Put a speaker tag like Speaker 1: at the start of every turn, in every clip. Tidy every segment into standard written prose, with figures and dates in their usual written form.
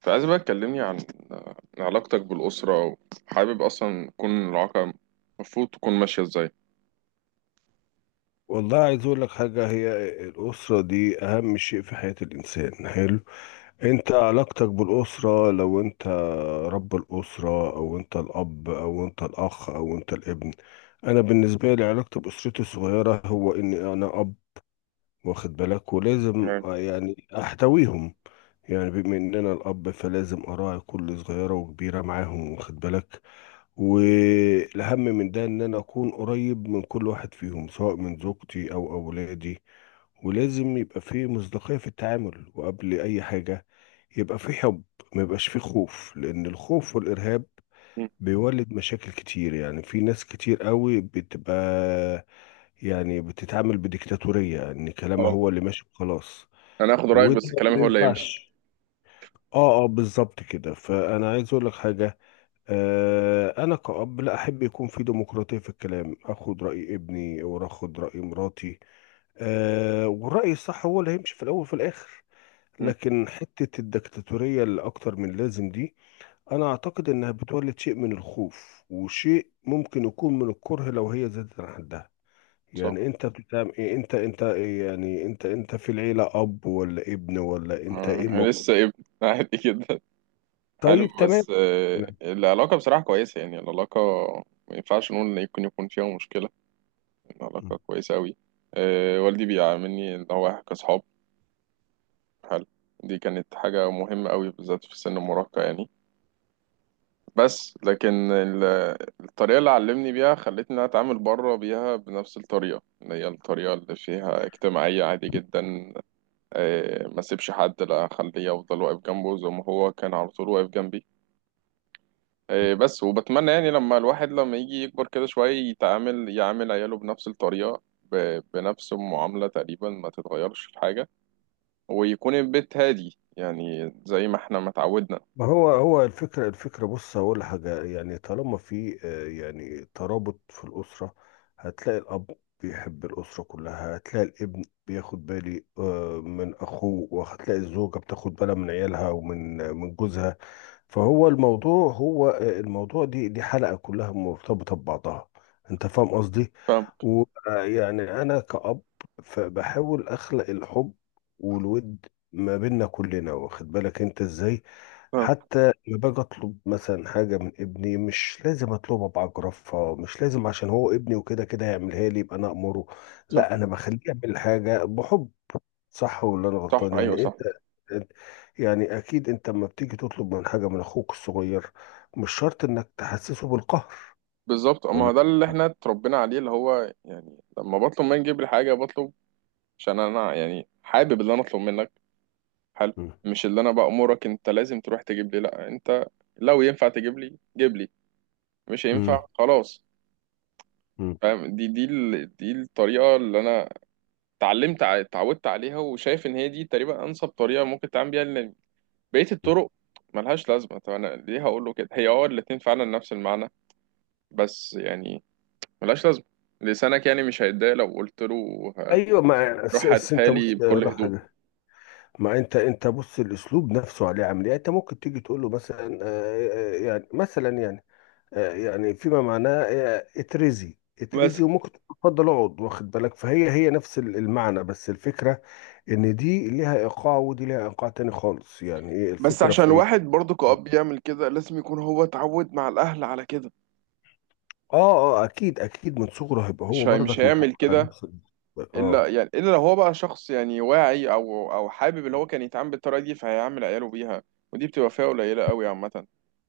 Speaker 1: فعايز بقى تكلمني عن علاقتك بالأسرة، وحابب أصلا تكون العلاقة المفروض تكون ماشية إزاي؟
Speaker 2: والله، عايز اقول لك حاجه. هي الاسره دي اهم شيء في حياه الانسان. حلو، انت علاقتك بالاسره، لو انت رب الاسره او انت الاب او انت الاخ او انت الابن. انا بالنسبه لي علاقتي باسرتي الصغيره هو اني انا اب، واخد بالك؟ ولازم
Speaker 1: تمام.
Speaker 2: يعني احتويهم. يعني بما ان انا الاب فلازم اراعي كل صغيره وكبيره معاهم، واخد بالك؟ والأهم من ده إن أنا أكون قريب من كل واحد فيهم، سواء من زوجتي أو أولادي. ولازم يبقى فيه مصداقية في التعامل، وقبل أي حاجة يبقى فيه حب. ما يبقاش فيه خوف، لأن الخوف والإرهاب
Speaker 1: مم.
Speaker 2: بيولد مشاكل كتير. يعني في ناس كتير قوي بتبقى، يعني بتتعامل بديكتاتورية، إن كلامها
Speaker 1: اه،
Speaker 2: هو اللي ماشي وخلاص.
Speaker 1: أنا هاخد رأيك
Speaker 2: وده
Speaker 1: بس كلامي
Speaker 2: ما
Speaker 1: هو اللي هيمشي.
Speaker 2: ينفعش. اه اه، بالظبط كده، فأنا عايز أقول لك حاجة. أنا كأب لا أحب. يكون في ديمقراطية في الكلام، أخد رأي ابني وأخد رأي مراتي. أه، والرأي الصح هو اللي هيمشي في الأول وفي الآخر.
Speaker 1: مم.
Speaker 2: لكن حتة الدكتاتورية اللي أكتر من لازم دي، أنا أعتقد إنها بتولد شيء من الخوف وشيء ممكن يكون من الكره لو هي زادت عن حدها.
Speaker 1: صح.
Speaker 2: يعني أنت بتعمل إيه؟ أنت أنت إيه؟ يعني أنت في العيلة أب ولا ابن ولا أنت
Speaker 1: آه،
Speaker 2: إيه
Speaker 1: أنا
Speaker 2: موقف؟
Speaker 1: لسه ابن عادي جدا. حلو.
Speaker 2: طيب، تمام.
Speaker 1: بس آه، العلاقة بصراحة كويسة، يعني العلاقة ما ينفعش نقول إن يمكن يكون فيها مشكلة.
Speaker 2: تمام.
Speaker 1: العلاقة كويسة أوي. آه، والدي بيعاملني إن هو إحنا كأصحاب. حلو. دي كانت حاجة مهمة أوي بالذات في سن المراهقة يعني. بس لكن ال- الطريقة اللي علمني بيها خلتني إن أنا أتعامل بره بيها بنفس الطريقة، اللي هي الطريقة اللي فيها اجتماعية عادي جدا. آه، ما سيبش حد لا أخليه أفضل واقف جنبه زي ما هو كان على طول واقف جنبي. آه، بس وبتمنى يعني لما الواحد لما يجي يكبر كده شوية يتعامل يعامل عياله بنفس الطريقة بنفس المعاملة تقريبا، ما تتغيرش في حاجة، ويكون البيت هادي، يعني زي ما احنا ما اتعودنا.
Speaker 2: ما هو هو الفكرة بص هقول حاجة. يعني طالما في يعني ترابط في الأسرة، هتلاقي الأب بيحب الأسرة كلها، هتلاقي الابن بياخد بالي من أخوه، وهتلاقي الزوجة بتاخد بالها من عيالها ومن جوزها. فهو الموضوع هو الموضوع، دي حلقة كلها مرتبطة ببعضها. انت فاهم قصدي؟
Speaker 1: فاهم.
Speaker 2: ويعني انا كأب، فبحاول اخلق الحب والود ما بيننا كلنا، واخد بالك انت ازاي؟
Speaker 1: فاهم.
Speaker 2: حتى لما باجي اطلب مثلا حاجة من ابني، مش لازم اطلبها بعجرفة. مش لازم عشان هو ابني وكده كده هيعملها لي يبقى انا امره،
Speaker 1: صح.
Speaker 2: لا، انا بخليه يعمل حاجة بحب. صح ولا انا
Speaker 1: صح،
Speaker 2: غلطان؟
Speaker 1: أيوه
Speaker 2: يعني
Speaker 1: صح.
Speaker 2: انت أنت- يعني اكيد انت لما بتيجي تطلب حاجه من اخوك الصغير، مش شرط انك تحسسه بالقهر.
Speaker 1: بالظبط، اما
Speaker 2: ولا.
Speaker 1: ده اللي احنا اتربينا عليه، اللي هو يعني لما بطلب منك تجيب لي حاجه، بطلب عشان انا يعني حابب اللي انا اطلب منك. حلو.
Speaker 2: مم.
Speaker 1: مش اللي انا بأمرك انت لازم تروح تجيب لي، لا انت لو ينفع تجيب لي جيب لي، مش هينفع
Speaker 2: مم.
Speaker 1: خلاص.
Speaker 2: مم.
Speaker 1: فاهم. دي الطريقه اللي انا اتعودت عليها، وشايف ان هي دي تقريبا انسب طريقه ممكن تعمل بيها، لان بقيه الطرق ملهاش لازمه. طب انا ليه هقول له كده، هي اه الاتنين فعلا نفس المعنى، بس يعني ملهاش لازمة. لسانك يعني مش هيتضايق لو قلت له ه-
Speaker 2: ايوه، ما
Speaker 1: روح هاتها
Speaker 2: انت
Speaker 1: لي
Speaker 2: بص،
Speaker 1: بكل
Speaker 2: أقول لك
Speaker 1: هدوء.
Speaker 2: حاجه. ما انت بص، الاسلوب نفسه عليه عامل ايه؟ يعني انت ممكن تيجي تقول له مثلا آه، يعني مثلا يعني يعني فيما معناه اترزي
Speaker 1: بس
Speaker 2: اترزي، وممكن تقول اتفضل اقعد، واخد بالك؟ فهي هي نفس المعنى، بس الفكرة ان دي ليها ايقاع ودي ليها ايقاع تاني خالص. يعني ايه
Speaker 1: بس
Speaker 2: الفكرة
Speaker 1: عشان
Speaker 2: في ايه؟
Speaker 1: الواحد برضه كأب يعمل كده لازم يكون هو اتعود مع الأهل على كده.
Speaker 2: اه اه، اكيد اكيد، من صغره هيبقى
Speaker 1: مش
Speaker 2: هو
Speaker 1: هي مش
Speaker 2: برضك متعود
Speaker 1: هيعمل
Speaker 2: على
Speaker 1: كده
Speaker 2: نفس
Speaker 1: إلا
Speaker 2: اه،
Speaker 1: يعني إلا لو هو بقى شخص يعني واعي أو حابب اللي هو كان يتعامل بالطريقة دي، فهيعمل عياله بيها. ودي بتبقى فئة قليلة قوي عامة.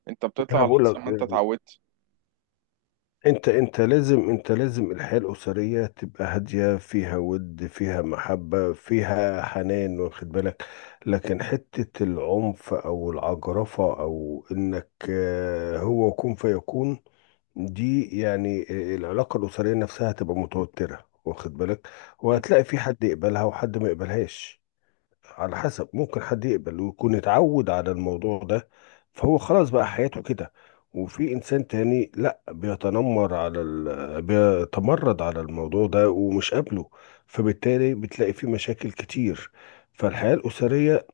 Speaker 1: أنت بتطلع
Speaker 2: انا
Speaker 1: على
Speaker 2: بقول
Speaker 1: حسب
Speaker 2: لك،
Speaker 1: ما أنت اتعودت.
Speaker 2: انت لازم الحياة الأسرية تبقى هادية، فيها ود، فيها محبة، فيها حنان، واخد بالك؟ لكن حتة العنف او العجرفة او انك هو كن فيكون، دي يعني العلاقة الأسرية نفسها هتبقى متوترة، واخد بالك؟
Speaker 1: م-
Speaker 2: وهتلاقي في حد يقبلها وحد ما يقبلهاش، على حسب. ممكن حد يقبل ويكون اتعود على الموضوع ده، فهو خلاص بقى حياته كده. وفي انسان تاني لا، بيتمرد على الموضوع ده ومش قابله، فبالتالي بتلاقي فيه مشاكل كتير. فالحياة الأسرية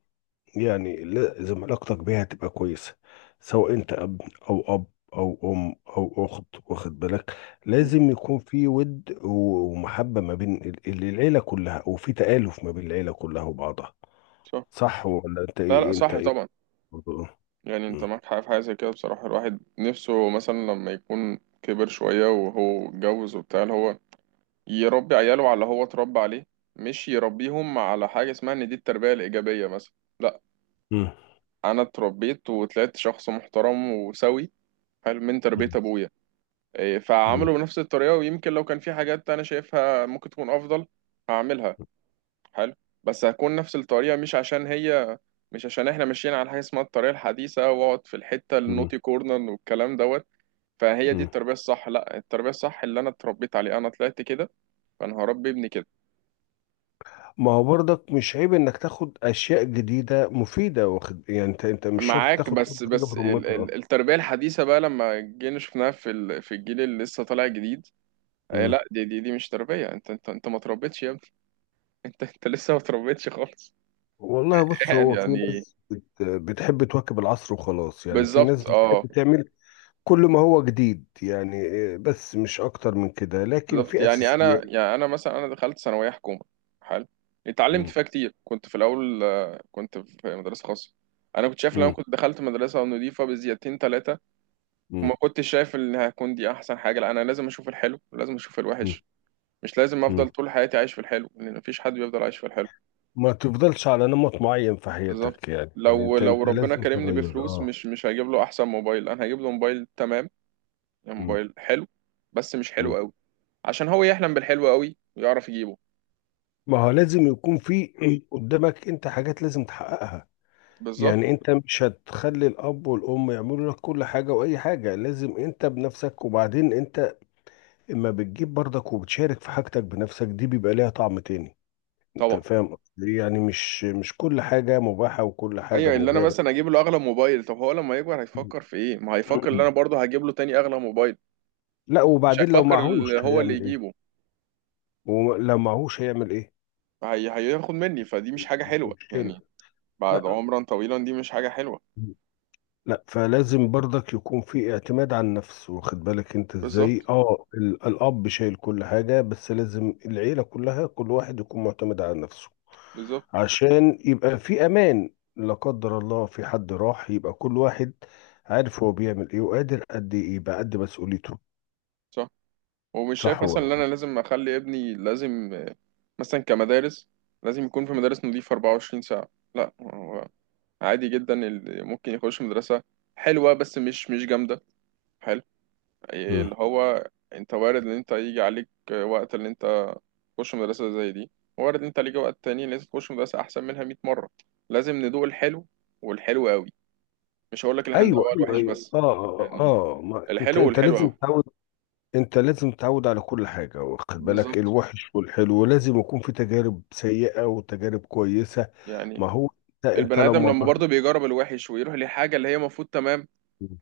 Speaker 2: يعني لازم علاقتك بيها تبقى كويسة، سواء انت اب او اب او ام او اخت، واخد بالك؟
Speaker 1: م.
Speaker 2: لازم يكون في ود ومحبة ما بين العيلة كلها، وفي تآلف ما بين العيلة كلها وبعضها.
Speaker 1: صح.
Speaker 2: صح ولا انت ايه؟
Speaker 1: لا لا،
Speaker 2: انت
Speaker 1: صح
Speaker 2: ايه؟
Speaker 1: طبعا.
Speaker 2: برضو.
Speaker 1: يعني انت
Speaker 2: مم.
Speaker 1: معاك حق في حاجة زي كده، بصراحة الواحد نفسه مثلا لما يكون كبر شوية وهو اتجوز وبتاع، اللي هو يربي عياله على اللي هو اتربى عليه، مش يربيهم على حاجة اسمها ان دي التربية الإيجابية مثلا. لا،
Speaker 2: مم.
Speaker 1: أنا اتربيت وطلعت شخص محترم وسوي، حلو، من تربية
Speaker 2: مم.
Speaker 1: أبويا. إيه،
Speaker 2: مم.
Speaker 1: فعامله بنفس الطريقة، ويمكن لو كان في حاجات أنا شايفها ممكن تكون أفضل هعملها. حلو. بس هكون نفس الطريقة، مش عشان هي مش عشان احنا ماشيين على حاجة اسمها الطريقة الحديثة واقعد في الحتة
Speaker 2: مم.
Speaker 1: النوتي كورنر والكلام دوت فهي دي
Speaker 2: مم.
Speaker 1: التربية الصح. لا، التربية الصح اللي انا اتربيت عليه، انا طلعت كده، فانا هربي ابني كده.
Speaker 2: ما هو برضك مش عيب انك تاخد اشياء جديده مفيده، واخد؟ يعني انت مش شرط
Speaker 1: معاك،
Speaker 2: تاخد كل
Speaker 1: بس
Speaker 2: حاجه برمتها.
Speaker 1: التربية الحديثة بقى لما جينا شفناها في في الجيل اللي لسه طالع جديد، آه،
Speaker 2: مم.
Speaker 1: لا دي مش تربية، انت انت انت ما تربيتش يا ابني. انت انت لسه ما تربيتش خالص.
Speaker 2: والله، بص، هو في
Speaker 1: يعني
Speaker 2: ناس بتحب تواكب العصر وخلاص. يعني في ناس
Speaker 1: بالظبط اه.
Speaker 2: بتحب تعمل كل ما هو جديد، يعني بس مش اكتر من كده، لكن
Speaker 1: بالظبط.
Speaker 2: في
Speaker 1: يعني انا
Speaker 2: اساسيات.
Speaker 1: يعني انا مثلا، انا دخلت ثانوية حكومة. حلو. اتعلمت
Speaker 2: مم.
Speaker 1: فيها كتير، كنت في الاول آه، كنت في مدرسة خاصة. انا كنت شايف لو انا
Speaker 2: مم.
Speaker 1: كنت دخلت مدرسة نضيفة بزيادتين ثلاثة
Speaker 2: مم.
Speaker 1: ما كنتش شايف ان هكون دي احسن حاجه. لا، انا لازم اشوف الحلو ولازم اشوف الوحش، مش لازم افضل
Speaker 2: مم.
Speaker 1: طول حياتي عايش في الحلو، لان مفيش حد بيفضل عايش في الحلو.
Speaker 2: ما تفضلش على نمط معين في
Speaker 1: بالظبط.
Speaker 2: حياتك. يعني يعني انت
Speaker 1: لو
Speaker 2: انت
Speaker 1: ربنا
Speaker 2: لازم
Speaker 1: كرمني
Speaker 2: تغير.
Speaker 1: بفلوس
Speaker 2: اه.
Speaker 1: مش هجيب له احسن موبايل، انا هجيب له موبايل تمام، يعني
Speaker 2: م-
Speaker 1: موبايل حلو بس مش
Speaker 2: م.
Speaker 1: حلو قوي، عشان هو يحلم بالحلو قوي ويعرف يجيبه.
Speaker 2: ما هو لازم يكون في قدامك انت حاجات لازم تحققها.
Speaker 1: بالظبط.
Speaker 2: يعني انت مش هتخلي الاب والام يعملوا لك كل حاجه، واي حاجه لازم انت بنفسك، وبعدين انت اما بتجيب برضك وبتشارك في حاجتك بنفسك دي، بيبقى ليها طعم تاني. انت
Speaker 1: طبعا.
Speaker 2: فاهم قصدي؟ إيه؟ يعني مش كل حاجه مباحه وكل حاجه
Speaker 1: ايوه، اللي انا مثلا
Speaker 2: مجابه.
Speaker 1: اجيب له اغلى موبايل، طب هو لما يكبر هيفكر في ايه؟ ما هيفكر اللي انا
Speaker 2: مم.
Speaker 1: برضه هجيب له تاني اغلى موبايل.
Speaker 2: لا،
Speaker 1: مش
Speaker 2: وبعدين لو
Speaker 1: هيفكر اللي
Speaker 2: معهوش
Speaker 1: هو اللي
Speaker 2: هيعمل ايه؟
Speaker 1: يجيبه.
Speaker 2: ولو معهوش هيعمل ايه؟
Speaker 1: هياخد مني، فدي مش حاجه حلوه
Speaker 2: مشكلة.
Speaker 1: يعني، بعد
Speaker 2: لا
Speaker 1: عمرا طويلا، دي مش حاجة حلوة.
Speaker 2: لا، فلازم برضك يكون في اعتماد على النفس، واخد بالك انت ازاي؟
Speaker 1: بالظبط.
Speaker 2: اه، الاب شايل كل حاجة، بس لازم العيلة كلها كل واحد يكون معتمد على نفسه
Speaker 1: بالظبط.
Speaker 2: عشان يبقى في امان. لا قدر الله في حد راح، يبقى كل واحد عارف هو بيعمل ايه وقادر قد ايه، يبقى قد مسؤوليته.
Speaker 1: صح. ومش شايف
Speaker 2: صح
Speaker 1: مثلا
Speaker 2: ولا
Speaker 1: ان
Speaker 2: لا؟
Speaker 1: انا لازم اخلي ابني لازم آه، مثلا كمدارس، لازم يكون في مدارس نظيفة 24 ساعة. لا، هو عادي جدا اللي ممكن يخش مدرسة حلوة بس مش مش جامدة. حلو. آه،
Speaker 2: مم.
Speaker 1: اللي هو انت وارد ان انت يجي عليك آه، وقت اللي انت تخش مدرسة زي دي، وارد ان انت ليك وقت تاني لازم تخش مدرسة احسن منها 100 مرة. لازم ندوق الحلو والحلو قوي، مش هقول لك ان احنا
Speaker 2: ايوه
Speaker 1: ندوقها
Speaker 2: ايوه
Speaker 1: الوحش
Speaker 2: ايوه،
Speaker 1: بس
Speaker 2: اه اه، آه.
Speaker 1: يعني.
Speaker 2: آه. ما انت
Speaker 1: الحلو
Speaker 2: انت
Speaker 1: والحلو.
Speaker 2: لازم تعود. انت لازم تتعود على كل حاجة، واخد بالك؟
Speaker 1: بالظبط
Speaker 2: الوحش والحلو لازم يكون في تجارب سيئة وتجارب كويسة.
Speaker 1: يعني.
Speaker 2: ما هو انت
Speaker 1: البني ادم
Speaker 2: لما
Speaker 1: لما
Speaker 2: مريت.
Speaker 1: برضه بيجرب الوحش ويروح لحاجه اللي هي المفروض تمام،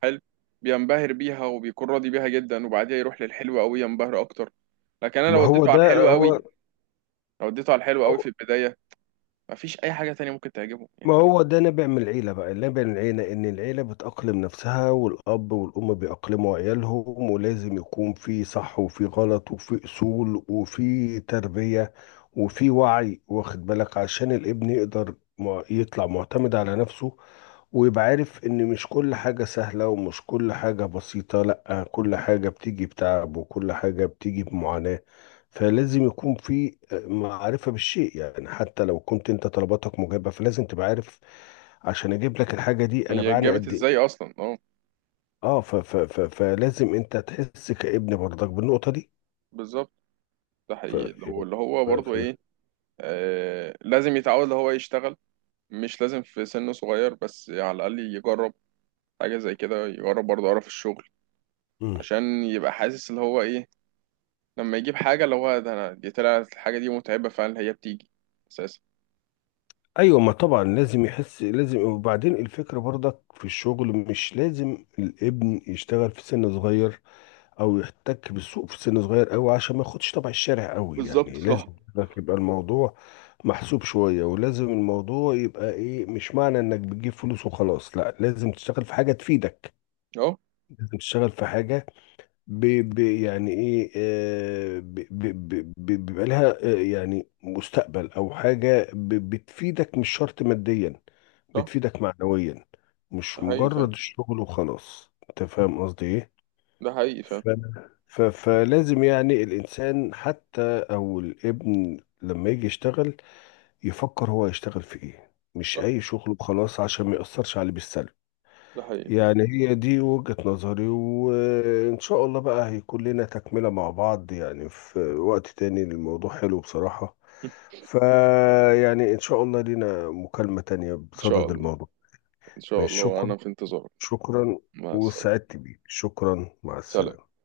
Speaker 1: حلو، بينبهر بيها وبيكون راضي بيها جدا، وبعديها يروح للحلو قوي ينبهر اكتر. لكن انا
Speaker 2: ما
Speaker 1: لو
Speaker 2: هو
Speaker 1: وديته على
Speaker 2: ده
Speaker 1: الحلو قوي،
Speaker 2: هو.
Speaker 1: لو وديته على الحلو
Speaker 2: هو.
Speaker 1: قوي في البدايه مفيش اي حاجه تانية ممكن تعجبه
Speaker 2: ما
Speaker 1: يعني.
Speaker 2: هو ده نابع من العيلة بقى، نابع من العيلة إن العيلة بتأقلم نفسها، والأب والأم بيأقلموا عيالهم، ولازم يكون في صح وفي غلط وفي أصول وفي تربية وفي وعي، واخد بالك؟ عشان الابن يقدر يطلع معتمد على نفسه، ويبقى عارف إن مش كل حاجة سهلة ومش كل حاجة بسيطة. لأ، كل حاجة بتيجي بتعب وكل حاجة بتيجي بمعاناة. فلازم يكون في معرفة بالشيء، يعني حتى لو كنت انت طلباتك مجابة فلازم تبقى عارف عشان اجيب لك الحاجة دي انا
Speaker 1: هي
Speaker 2: بعاني
Speaker 1: اتجابت
Speaker 2: قد ايه.
Speaker 1: ازاي اصلا؟ اه
Speaker 2: اه، ف ف ف فلازم انت تحس كابن برضك بالنقطة دي.
Speaker 1: بالظبط. ده
Speaker 2: ف
Speaker 1: حقيقي لو اللي هو
Speaker 2: ف
Speaker 1: برضه
Speaker 2: ف
Speaker 1: ايه آه، لازم يتعود اللي هو يشتغل، مش لازم في سن صغير بس على الاقل يجرب حاجه زي كده، يجرب برضه قرف الشغل،
Speaker 2: مم.
Speaker 1: عشان يبقى حاسس اللي هو ايه لما يجيب حاجة، اللي هو ده أنا دي طلعت الحاجة دي متعبة فعلا هي بتيجي أساسا.
Speaker 2: ايوه، ما طبعا لازم يحس، لازم. وبعدين الفكرة برضك في الشغل، مش لازم الابن يشتغل في سن صغير او يحتك بالسوق في سن صغير قوي عشان ما ياخدش طبع الشارع قوي.
Speaker 1: بالظبط.
Speaker 2: يعني
Speaker 1: صح.
Speaker 2: لازم لك يبقى الموضوع محسوب شوية، ولازم الموضوع يبقى ايه، مش معنى انك بتجيب فلوس وخلاص، لا، لازم تشتغل في حاجة تفيدك.
Speaker 1: أهو.
Speaker 2: لازم تشتغل في حاجة ب ب يعني ايه بيبقى لها يعني مستقبل او حاجة بتفيدك، مش شرط ماديا،
Speaker 1: صح.
Speaker 2: بتفيدك معنويا. مش
Speaker 1: ده حقيقي
Speaker 2: مجرد
Speaker 1: فعلا.
Speaker 2: الشغل وخلاص. انت فاهم قصدي ايه؟
Speaker 1: ده حقيقي فعلا.
Speaker 2: ف... فلازم يعني الإنسان حتى أو الابن لما يجي يشتغل، يفكر هو يشتغل في إيه، مش
Speaker 1: صح.
Speaker 2: أي شغل وخلاص عشان ما يأثرش عليه بالسلب.
Speaker 1: ده حقيقي.
Speaker 2: يعني هي دي وجهة نظري، وإن شاء الله بقى هيكون لنا تكملة مع بعض، يعني في وقت تاني. الموضوع حلو بصراحة. فيعني إن شاء الله لنا مكالمة تانية
Speaker 1: إن شاء
Speaker 2: بصدد
Speaker 1: الله.
Speaker 2: الموضوع.
Speaker 1: إن شاء
Speaker 2: مش
Speaker 1: الله،
Speaker 2: شكرا.
Speaker 1: أنا في انتظارك.
Speaker 2: شكرا.
Speaker 1: مع السلامة.
Speaker 2: وسعدت بيك، شكرا، مع
Speaker 1: سلام.
Speaker 2: السلامة.